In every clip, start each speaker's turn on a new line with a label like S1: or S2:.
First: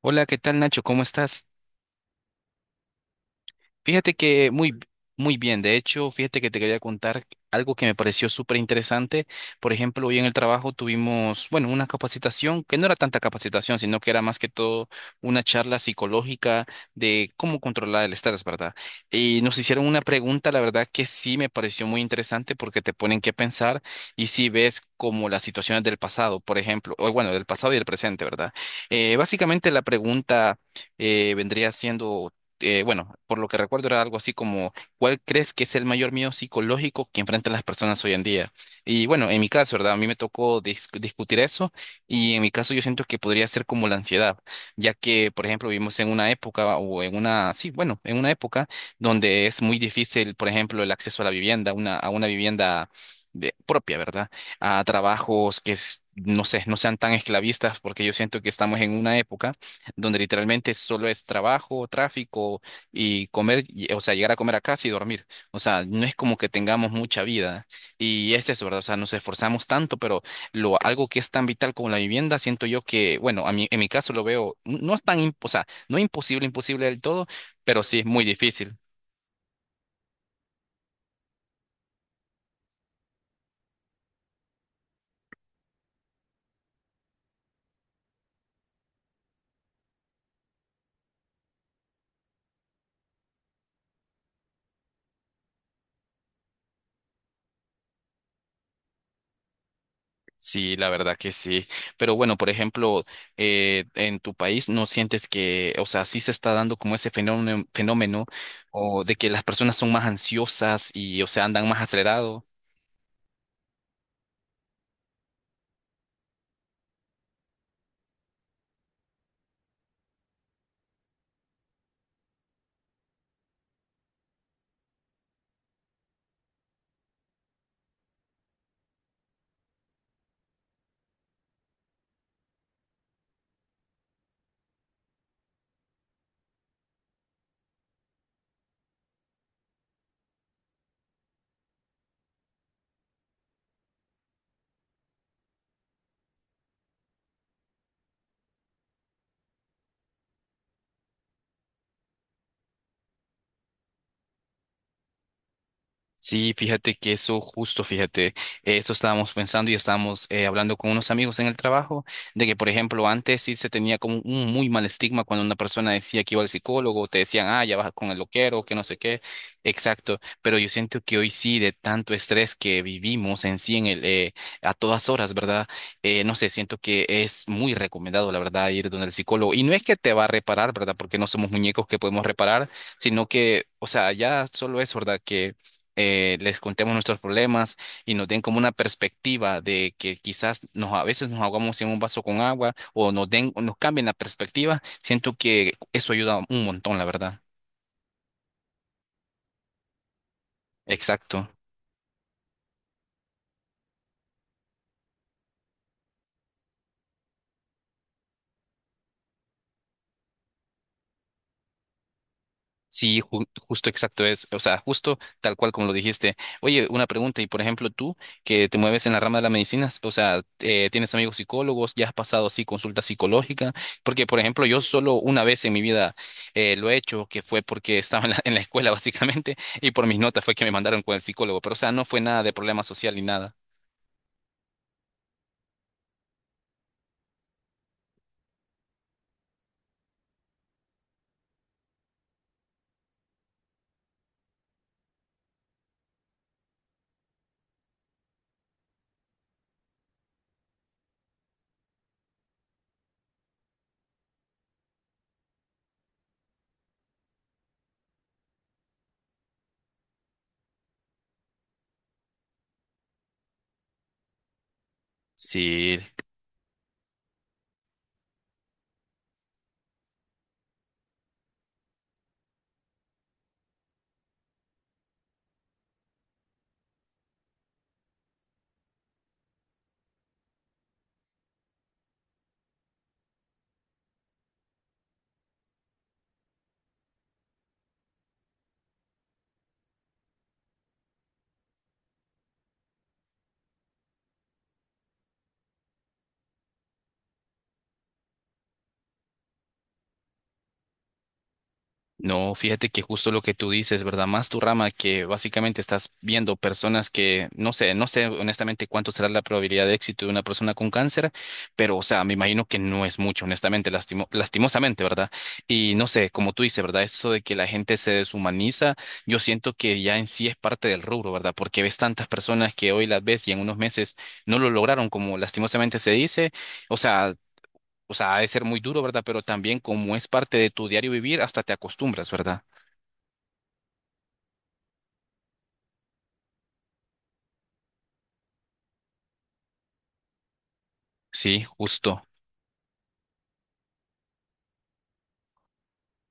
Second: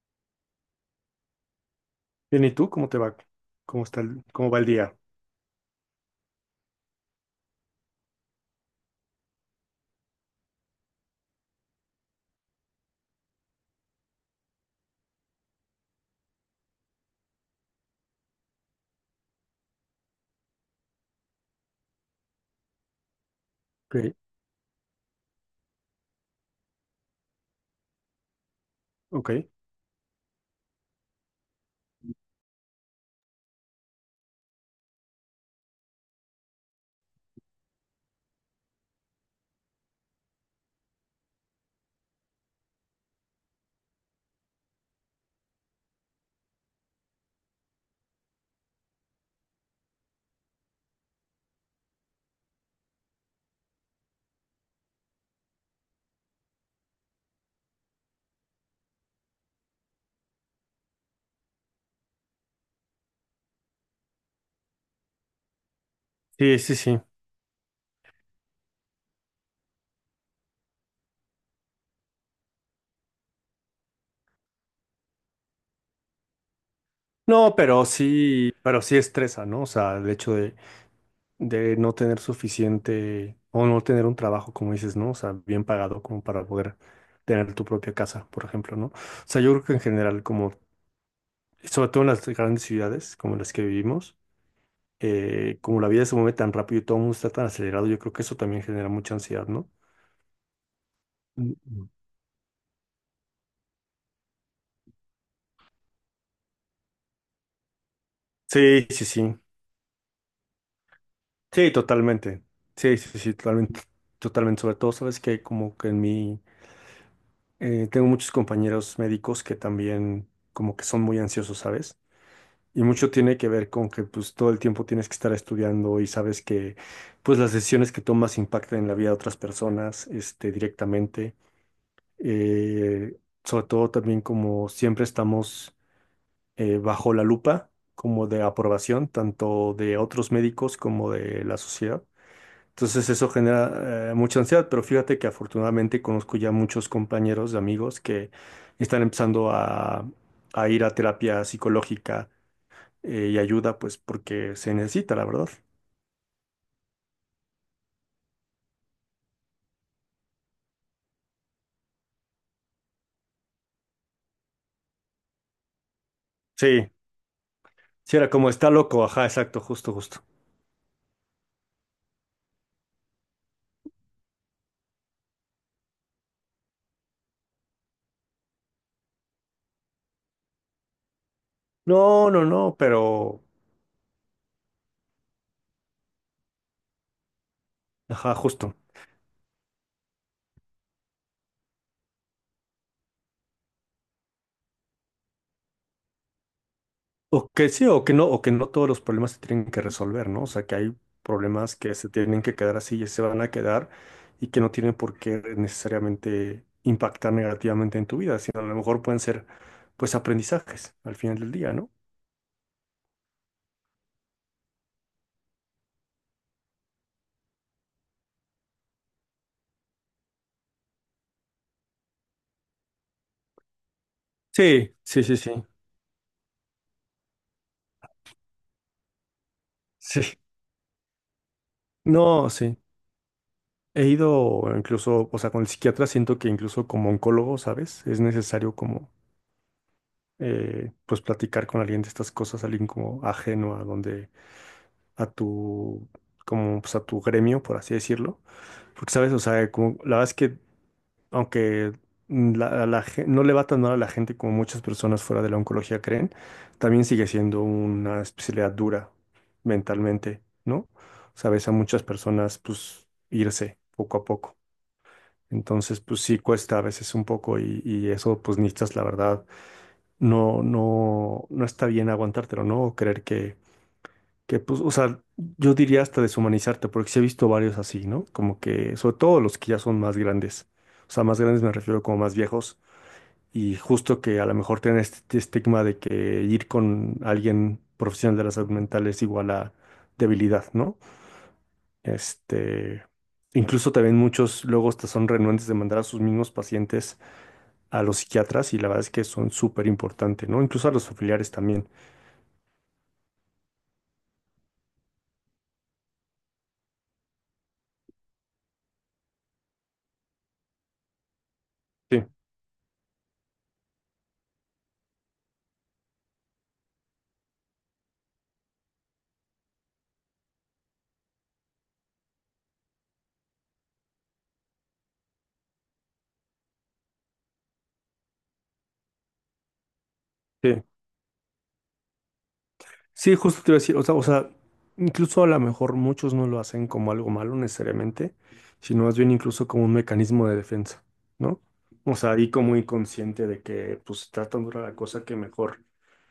S1: Hola, ¿qué tal, Nacho? ¿Cómo estás?
S2: Bien, ¿y tú cómo te va? ¿Cómo está
S1: Fíjate que
S2: cómo va el
S1: muy,
S2: día?
S1: muy bien. De hecho, fíjate que te quería contar algo que me pareció súper interesante. Por ejemplo, hoy en el trabajo tuvimos, bueno, una capacitación que no era tanta capacitación, sino que era más que todo una charla psicológica de cómo controlar el estrés, ¿verdad? Y nos hicieron una pregunta, la verdad que sí me pareció muy interesante porque te ponen que pensar
S2: Ok,
S1: y si ves como las situaciones del pasado, por ejemplo, o bueno, del pasado y del presente, ¿verdad?
S2: ok.
S1: Básicamente la pregunta vendría siendo, bueno, por lo que recuerdo, era algo así como, ¿cuál crees que es el mayor miedo psicológico que enfrentan las personas hoy en día? Y bueno, en mi caso, ¿verdad? A mí me tocó discutir eso, y en mi caso yo siento que podría ser como la ansiedad, ya que, por ejemplo, vivimos en una época o en una, sí, bueno, en una época donde es muy difícil, por ejemplo, el acceso a la vivienda, una, a una vivienda propia, ¿verdad? A trabajos que... No sé, no sean tan esclavistas, porque yo siento que estamos en una época donde literalmente solo es trabajo, tráfico y comer, o sea, llegar a comer a casa y dormir. O sea, no es como que
S2: Sí, sí,
S1: tengamos
S2: sí.
S1: mucha vida. Y es eso, ¿verdad? O sea, nos esforzamos tanto, pero algo que es tan vital como la vivienda, siento yo que, bueno, a mí, en mi caso lo veo, no es tan, o sea, no imposible, imposible del todo,
S2: No,
S1: pero sí es muy difícil.
S2: pero sí estresa, ¿no? O sea, el hecho de no tener suficiente o no tener un trabajo, como dices, ¿no? O sea, bien pagado como para poder tener tu propia casa, por ejemplo, ¿no? O sea, yo creo que en general, como, sobre todo en las grandes ciudades como las que vivimos, como la vida se mueve tan rápido y todo el mundo está tan acelerado, yo creo que eso también genera mucha ansiedad, ¿no?
S1: Sí, la verdad que
S2: Mm,
S1: sí.
S2: mm.
S1: Pero bueno, por ejemplo, en tu país no sientes que, o sea, sí se está dando como ese fenómeno, fenómeno,
S2: Sí,
S1: o
S2: sí,
S1: de que
S2: sí.
S1: las personas son más ansiosas y, o sea, andan
S2: Sí,
S1: más
S2: totalmente.
S1: acelerados.
S2: Sí, sí, sí, totalmente. Totalmente. Sobre todo, sabes que como que en mí tengo muchos compañeros médicos que también como que son muy ansiosos, ¿sabes? Y mucho tiene que ver con que pues todo el tiempo tienes que estar estudiando y sabes que pues las decisiones que tomas impactan en la vida de otras personas este, directamente. Eh, sobre todo también como siempre estamos bajo la lupa como de aprobación tanto de otros médicos como de la sociedad. Entonces eso genera mucha ansiedad, pero fíjate que afortunadamente conozco ya muchos compañeros, amigos que están empezando a ir a terapia psicológica y ayuda, pues porque se necesita, la verdad.
S1: Sí, fíjate que eso justo, fíjate, eso estábamos pensando y estábamos hablando con unos amigos en el trabajo, de que, por ejemplo, antes sí se tenía como un muy mal estigma cuando una persona decía que iba al
S2: Sí,
S1: psicólogo, te decían, ah, ya vas con
S2: sí
S1: el
S2: era como
S1: loquero,
S2: está
S1: que no sé
S2: loco,
S1: qué,
S2: ajá, exacto, justo,
S1: exacto,
S2: justo.
S1: pero yo siento que hoy sí, de tanto estrés que vivimos en sí, en el, a todas horas, ¿verdad? No sé, siento que es muy recomendado, la verdad, ir donde el psicólogo, y no es que te va a reparar, ¿verdad? Porque no somos muñecos que podemos
S2: No, no,
S1: reparar,
S2: no,
S1: sino
S2: pero,
S1: que, o sea, ya solo es, ¿verdad? Que les contemos nuestros problemas y nos
S2: ajá,
S1: den como una
S2: justo.
S1: perspectiva de que quizás nos, a veces nos ahogamos en un vaso con agua o nos den, o nos cambien la perspectiva, siento que eso ayuda un montón, la verdad.
S2: O que sí, o que no todos los problemas se tienen que resolver, ¿no? O sea, que hay
S1: Exacto.
S2: problemas que se tienen que quedar así y se van a quedar y que no tienen por qué necesariamente impactar negativamente en tu vida, sino a lo mejor pueden ser, pues, aprendizajes al final del día, ¿no?
S1: Sí, justo exacto es, o sea, justo tal cual como lo dijiste. Oye, una pregunta, y por ejemplo, tú, que te mueves en la rama de la medicina, o sea, tienes amigos psicólogos, ya has pasado así consulta psicológica, porque por ejemplo, yo
S2: Sí,
S1: solo
S2: sí, sí,
S1: una
S2: sí.
S1: vez en mi vida lo he hecho, que fue porque estaba en la escuela básicamente, y por mis
S2: Sí.
S1: notas fue que me mandaron con el psicólogo, pero o sea, no fue nada
S2: No,
S1: de
S2: sí.
S1: problema social ni nada.
S2: He ido incluso, o sea, con el psiquiatra siento que incluso como oncólogo, ¿sabes? Es necesario como, pues, platicar con alguien de estas cosas, alguien como ajeno a donde a tu, como pues a tu gremio, por así decirlo. Porque, ¿sabes? O sea, como, la verdad es que, aunque mm, la, a la gen- no le va tan mal a la gente como muchas personas fuera de la oncología creen, también sigue siendo una especialidad dura mentalmente, ¿no? Sabes, a muchas personas, pues, irse poco a poco.
S1: Sí.
S2: Entonces, pues sí cuesta a veces un poco y eso, pues, necesitas, la verdad, no, no, no está bien aguantártelo, ¿no? O creer que pues, o sea, yo diría hasta deshumanizarte, porque sí he visto varios así, ¿no? Como que, sobre todo los que ya son más grandes, o sea, más grandes me refiero como más viejos, y justo que a lo mejor tienen este estigma de que ir con alguien profesional de la salud mental es igual a debilidad, ¿no? Este, incluso también muchos luego hasta son renuentes de mandar a sus mismos pacientes a los psiquiatras, y la verdad es que son súper importantes, ¿no? Incluso a los familiares también.
S1: No, fíjate que justo lo que tú dices, ¿verdad? Más tu rama, que básicamente estás viendo personas que, no sé, no sé honestamente cuánto será la probabilidad de éxito de una persona con cáncer, pero o sea,
S2: Sí,
S1: me imagino que no es mucho, honestamente, lastimosamente, ¿verdad? Y no sé, como tú dices, ¿verdad? Eso de que la gente se deshumaniza, yo siento que ya en sí es parte del rubro, ¿verdad? Porque ves tantas personas que hoy las ves y en unos meses no lo lograron, como lastimosamente se dice, o sea o sea, ha de ser muy duro, ¿verdad? Pero también como es parte de
S2: sí.
S1: tu diario vivir, hasta te acostumbras, ¿verdad?
S2: Sí, justo te iba a decir, o sea, incluso a lo mejor muchos no lo hacen como algo malo necesariamente, sino más bien incluso como un mecanismo de defensa, ¿no?
S1: Sí,
S2: O
S1: justo.
S2: sea, ahí como inconsciente de que pues está tan dura la cosa que mejor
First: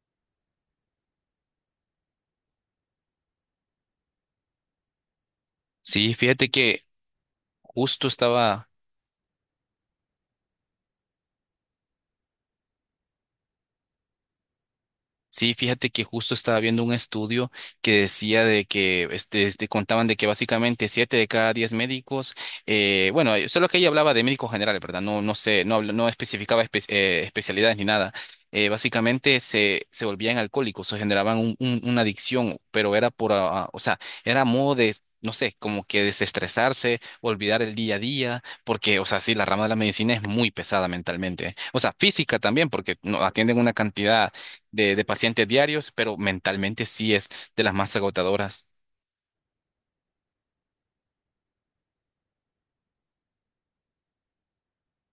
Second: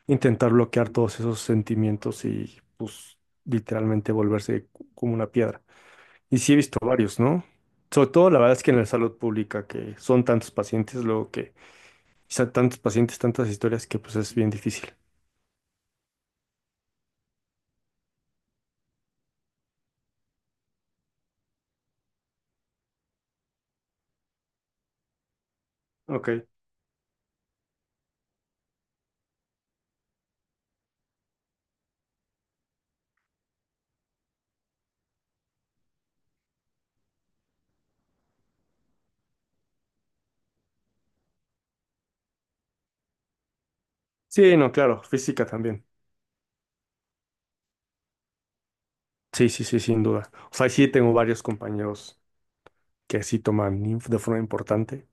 S2: intentar bloquear todos esos sentimientos y pues literalmente volverse como una piedra.
S1: Sí,
S2: Y
S1: fíjate
S2: sí he visto
S1: que
S2: varios, ¿no?
S1: justo
S2: Sobre todo la verdad es
S1: estaba
S2: que en la salud pública, que son tantos pacientes, luego que quizá tantos pacientes, tantas historias que pues es bien difícil.
S1: Sí, fíjate que justo estaba viendo un estudio que decía de que este, contaban de que básicamente 7 de cada 10 médicos, bueno, solo que ella hablaba de médicos generales, ¿verdad? No, no sé, no, no
S2: Ok.
S1: especificaba especialidades ni nada. Básicamente se volvían alcohólicos o generaban una adicción, pero era por, ah, ah, o sea, era modo de, no sé, como que desestresarse, olvidar el día a día, porque, o sea, sí, la rama de la medicina es muy pesada mentalmente. O sea, física también, porque no, atienden una cantidad
S2: Sí, no, claro,
S1: de
S2: física
S1: pacientes
S2: también.
S1: diarios, pero mentalmente sí es de las más agotadoras.
S2: Sí, sí, sí, sin duda. O sea, sí tengo varios compañeros que sí toman de forma importante.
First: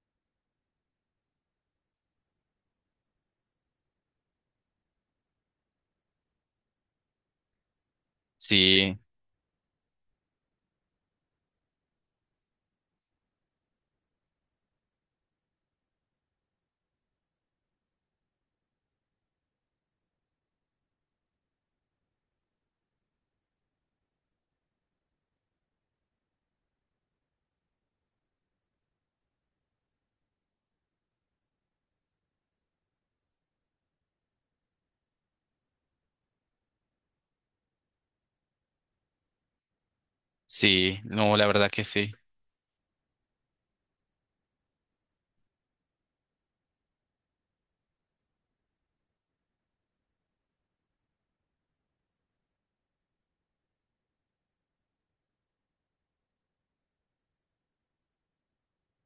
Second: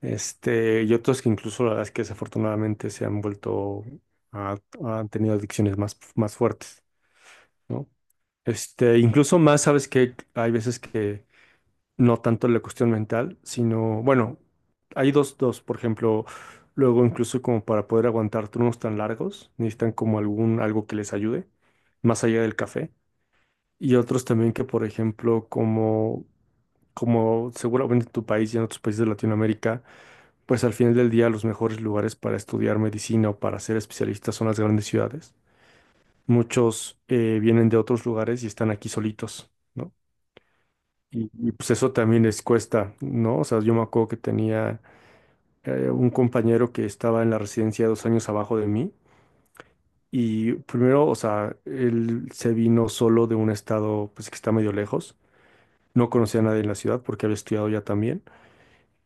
S2: Este, y otros que incluso la verdad es que desafortunadamente se han vuelto, a- han tenido adicciones más, más fuertes, ¿no?
S1: Sí,
S2: Este, incluso más, sabes que hay veces que no tanto la cuestión mental, sino, bueno, hay dos, dos, por ejemplo, luego incluso como para poder aguantar turnos tan largos, necesitan como algún, algo que les ayude, más allá del café. Y otros también que, por ejemplo, como, como seguramente en tu país y en otros países de Latinoamérica, pues al final del día los mejores lugares para estudiar medicina o para ser especialistas son las grandes ciudades. Muchos vienen de otros lugares y están aquí solitos, ¿no?
S1: sí,
S2: Y,
S1: no, la verdad
S2: pues
S1: que
S2: eso
S1: sí.
S2: también les cuesta, ¿no? O sea, yo me acuerdo que tenía un compañero que estaba en la residencia 2 años abajo de mí. Y primero, o sea, él se vino solo de un estado pues que está medio lejos. No conocía a nadie en la ciudad porque había estudiado ya también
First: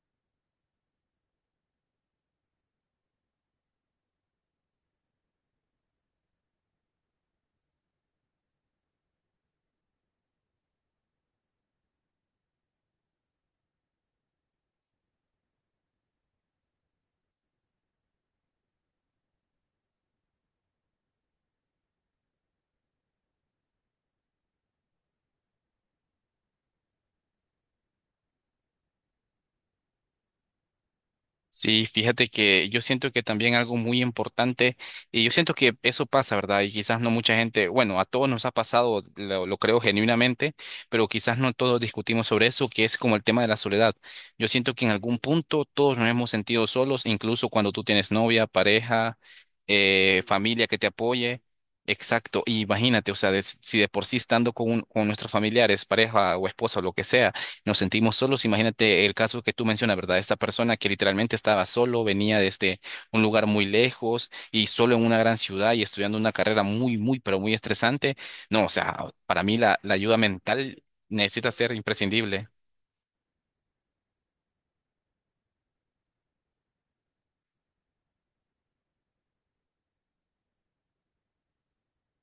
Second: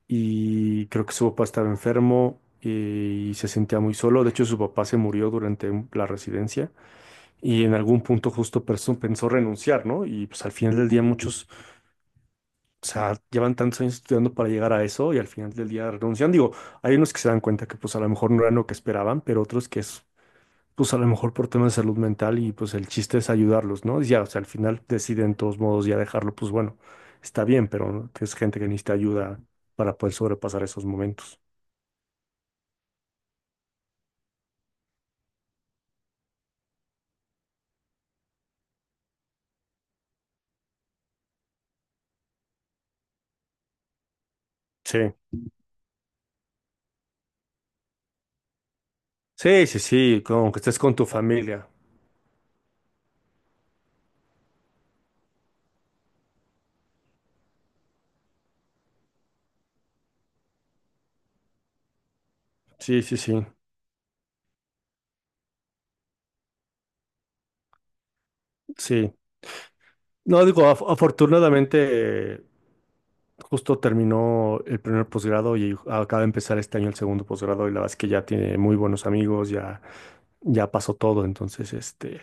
S2: y creo que su papá estaba enfermo y se sentía muy solo. De hecho, su papá se murió durante la residencia y en algún punto justo pensó renunciar, ¿no? Y pues al final del día muchos, o sea, llevan tantos años estudiando para llegar a eso y al final del día renuncian. Digo, hay unos que se dan cuenta que pues a lo mejor no eran lo que esperaban, pero otros que es pues a lo mejor por temas de salud mental y pues el chiste es ayudarlos, ¿no? Y ya, o sea, al final deciden de todos modos ya dejarlo, pues bueno, está bien, pero no, es gente que necesita ayuda para poder sobrepasar esos momentos.
S1: Sí, fíjate que yo siento que también algo muy importante, y yo siento que eso pasa, ¿verdad? Y quizás no mucha gente, bueno, a todos nos ha pasado, lo creo genuinamente, pero quizás no todos discutimos sobre eso, que es como el tema de la soledad. Yo siento que en
S2: Sí,
S1: algún punto todos nos hemos sentido solos, incluso cuando tú tienes novia, pareja,
S2: sí, sí, sí, como que
S1: familia que
S2: estés
S1: te
S2: con tu
S1: apoye.
S2: familia.
S1: Exacto, y imagínate, o sea, si de por sí estando con, con nuestros familiares, pareja o esposa o lo que sea nos sentimos solos. Imagínate el caso que tú mencionas, ¿verdad? Esta persona que literalmente estaba solo, venía desde
S2: Sí, sí,
S1: un
S2: sí,
S1: lugar muy lejos y solo en una gran ciudad y estudiando una carrera muy, muy, pero muy estresante. No, o sea,
S2: sí.
S1: para mí la ayuda
S2: No, digo,
S1: mental necesita ser
S2: afortunadamente,
S1: imprescindible.
S2: justo terminó el primer posgrado y acaba de empezar este año el segundo posgrado y la verdad es que ya tiene muy buenos amigos, ya, ya pasó todo, entonces, este...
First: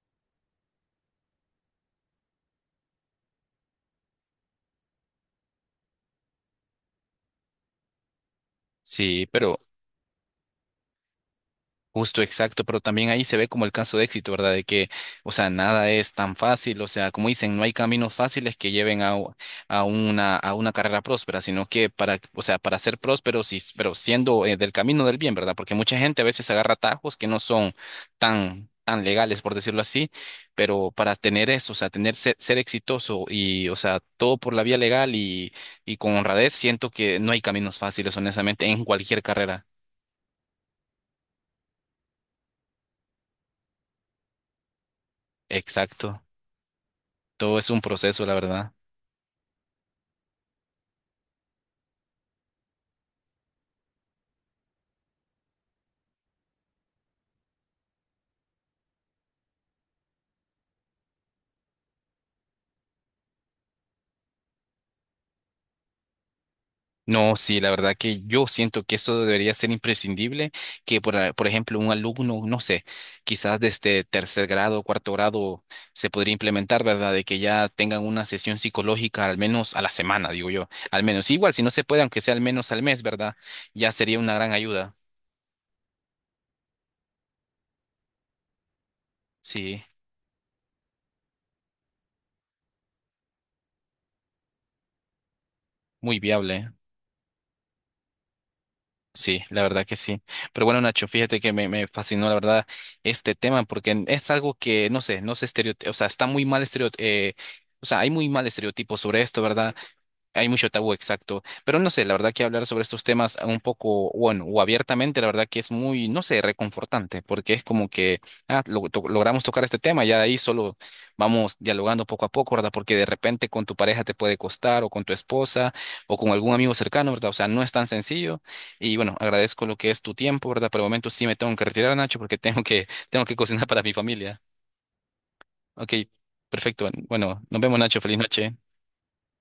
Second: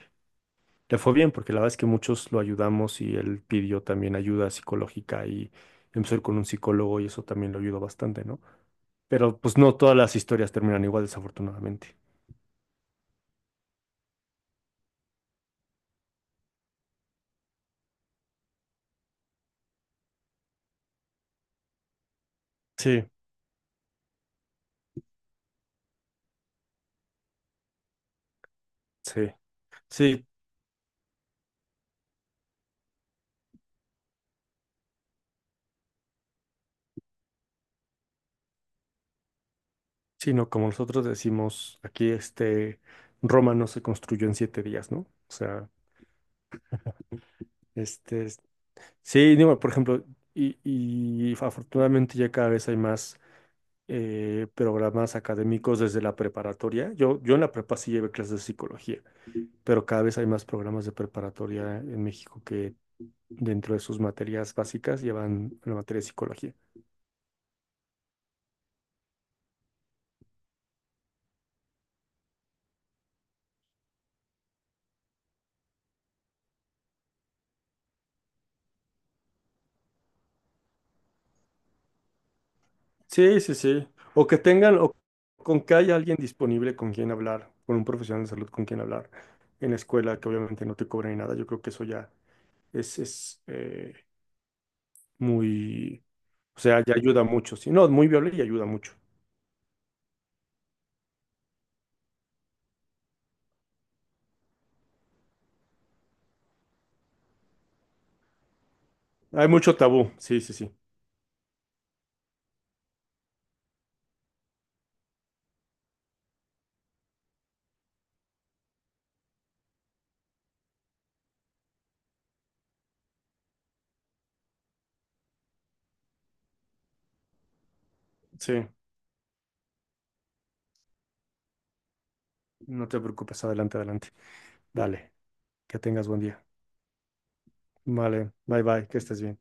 S2: Le fue bien porque la verdad es que muchos lo ayudamos y él pidió también ayuda psicológica y empezó a ir con un psicólogo y eso también lo ayudó bastante, ¿no?
S1: Sí,
S2: Pero pues
S1: pero
S2: no todas las historias terminan igual, desafortunadamente.
S1: justo, exacto, pero también ahí se ve como el caso de éxito, ¿verdad? De que, o sea, nada es tan fácil, o sea, como dicen, no hay caminos fáciles que lleven a, a una carrera próspera, sino que para, o sea, para ser
S2: Sí,
S1: próspero, sí, pero siendo, del camino del bien, ¿verdad? Porque mucha gente a veces agarra atajos que no son tan, tan
S2: sí,
S1: legales, por decirlo así,
S2: sí,
S1: pero para tener eso, o sea, tener ser, ser exitoso y, o sea, todo por la vía legal y con honradez, siento que no hay caminos fáciles, honestamente, en cualquier carrera.
S2: sí, no, como nosotros decimos aquí, este, Roma no se construyó en 7 días, ¿no? O sea,
S1: Exacto. Todo es un proceso,
S2: este,
S1: la verdad.
S2: sí, digo, por ejemplo, y afortunadamente ya cada vez hay más programas académicos desde la preparatoria. Yo en la prepa sí llevé clases de psicología pero cada vez hay más programas de preparatoria en México que dentro de sus materias básicas llevan la materia de psicología.
S1: No, sí, la verdad que yo siento que eso debería ser imprescindible, que por, por ejemplo un alumno, no sé, quizás desde tercer grado, cuarto grado, se podría implementar, ¿verdad? De que ya tengan una sesión psicológica al menos a la semana, digo yo, al menos. Igual, si no se puede, aunque sea al menos al mes, ¿verdad?
S2: Sí, sí, sí.
S1: Ya sería
S2: O
S1: una
S2: que
S1: gran
S2: tengan,
S1: ayuda.
S2: o con que haya alguien disponible con quien hablar, con un profesional de salud con quien hablar en la
S1: Sí,
S2: escuela, que obviamente no te cobra ni nada. Yo creo que eso ya es muy,
S1: muy
S2: o
S1: viable.
S2: sea, ya ayuda mucho. Sí, no, muy viable y ayuda mucho.
S1: Sí, la verdad que sí. Pero bueno, Nacho, fíjate que me fascinó, la verdad, este tema, porque es algo que, no sé, no se estereotipa, o sea, está muy mal estereotipo, o sea, hay muy mal estereotipo sobre esto,
S2: Hay
S1: ¿verdad?
S2: mucho tabú. Sí,
S1: Hay
S2: sí,
S1: mucho
S2: sí.
S1: tabú, exacto. Pero no sé, la verdad que hablar sobre estos temas un poco, bueno, o abiertamente, la verdad que es muy, no sé, reconfortante, porque es como que ah, logramos tocar este tema, ya de ahí solo vamos dialogando poco a poco, ¿verdad? Porque de repente con tu pareja te puede costar, o con tu esposa, o con algún amigo cercano, ¿verdad? O sea, no es tan sencillo.
S2: Sí,
S1: Y bueno, agradezco lo que es tu tiempo, ¿verdad? Por el momento sí me tengo que retirar, Nacho, porque
S2: no te
S1: tengo que
S2: preocupes.
S1: cocinar
S2: Adelante,
S1: para mi
S2: adelante.
S1: familia.
S2: Dale, que
S1: Ok,
S2: tengas buen día.
S1: perfecto. Bueno, nos vemos, Nacho. Feliz
S2: Vale,
S1: noche.
S2: bye bye, que estés bien.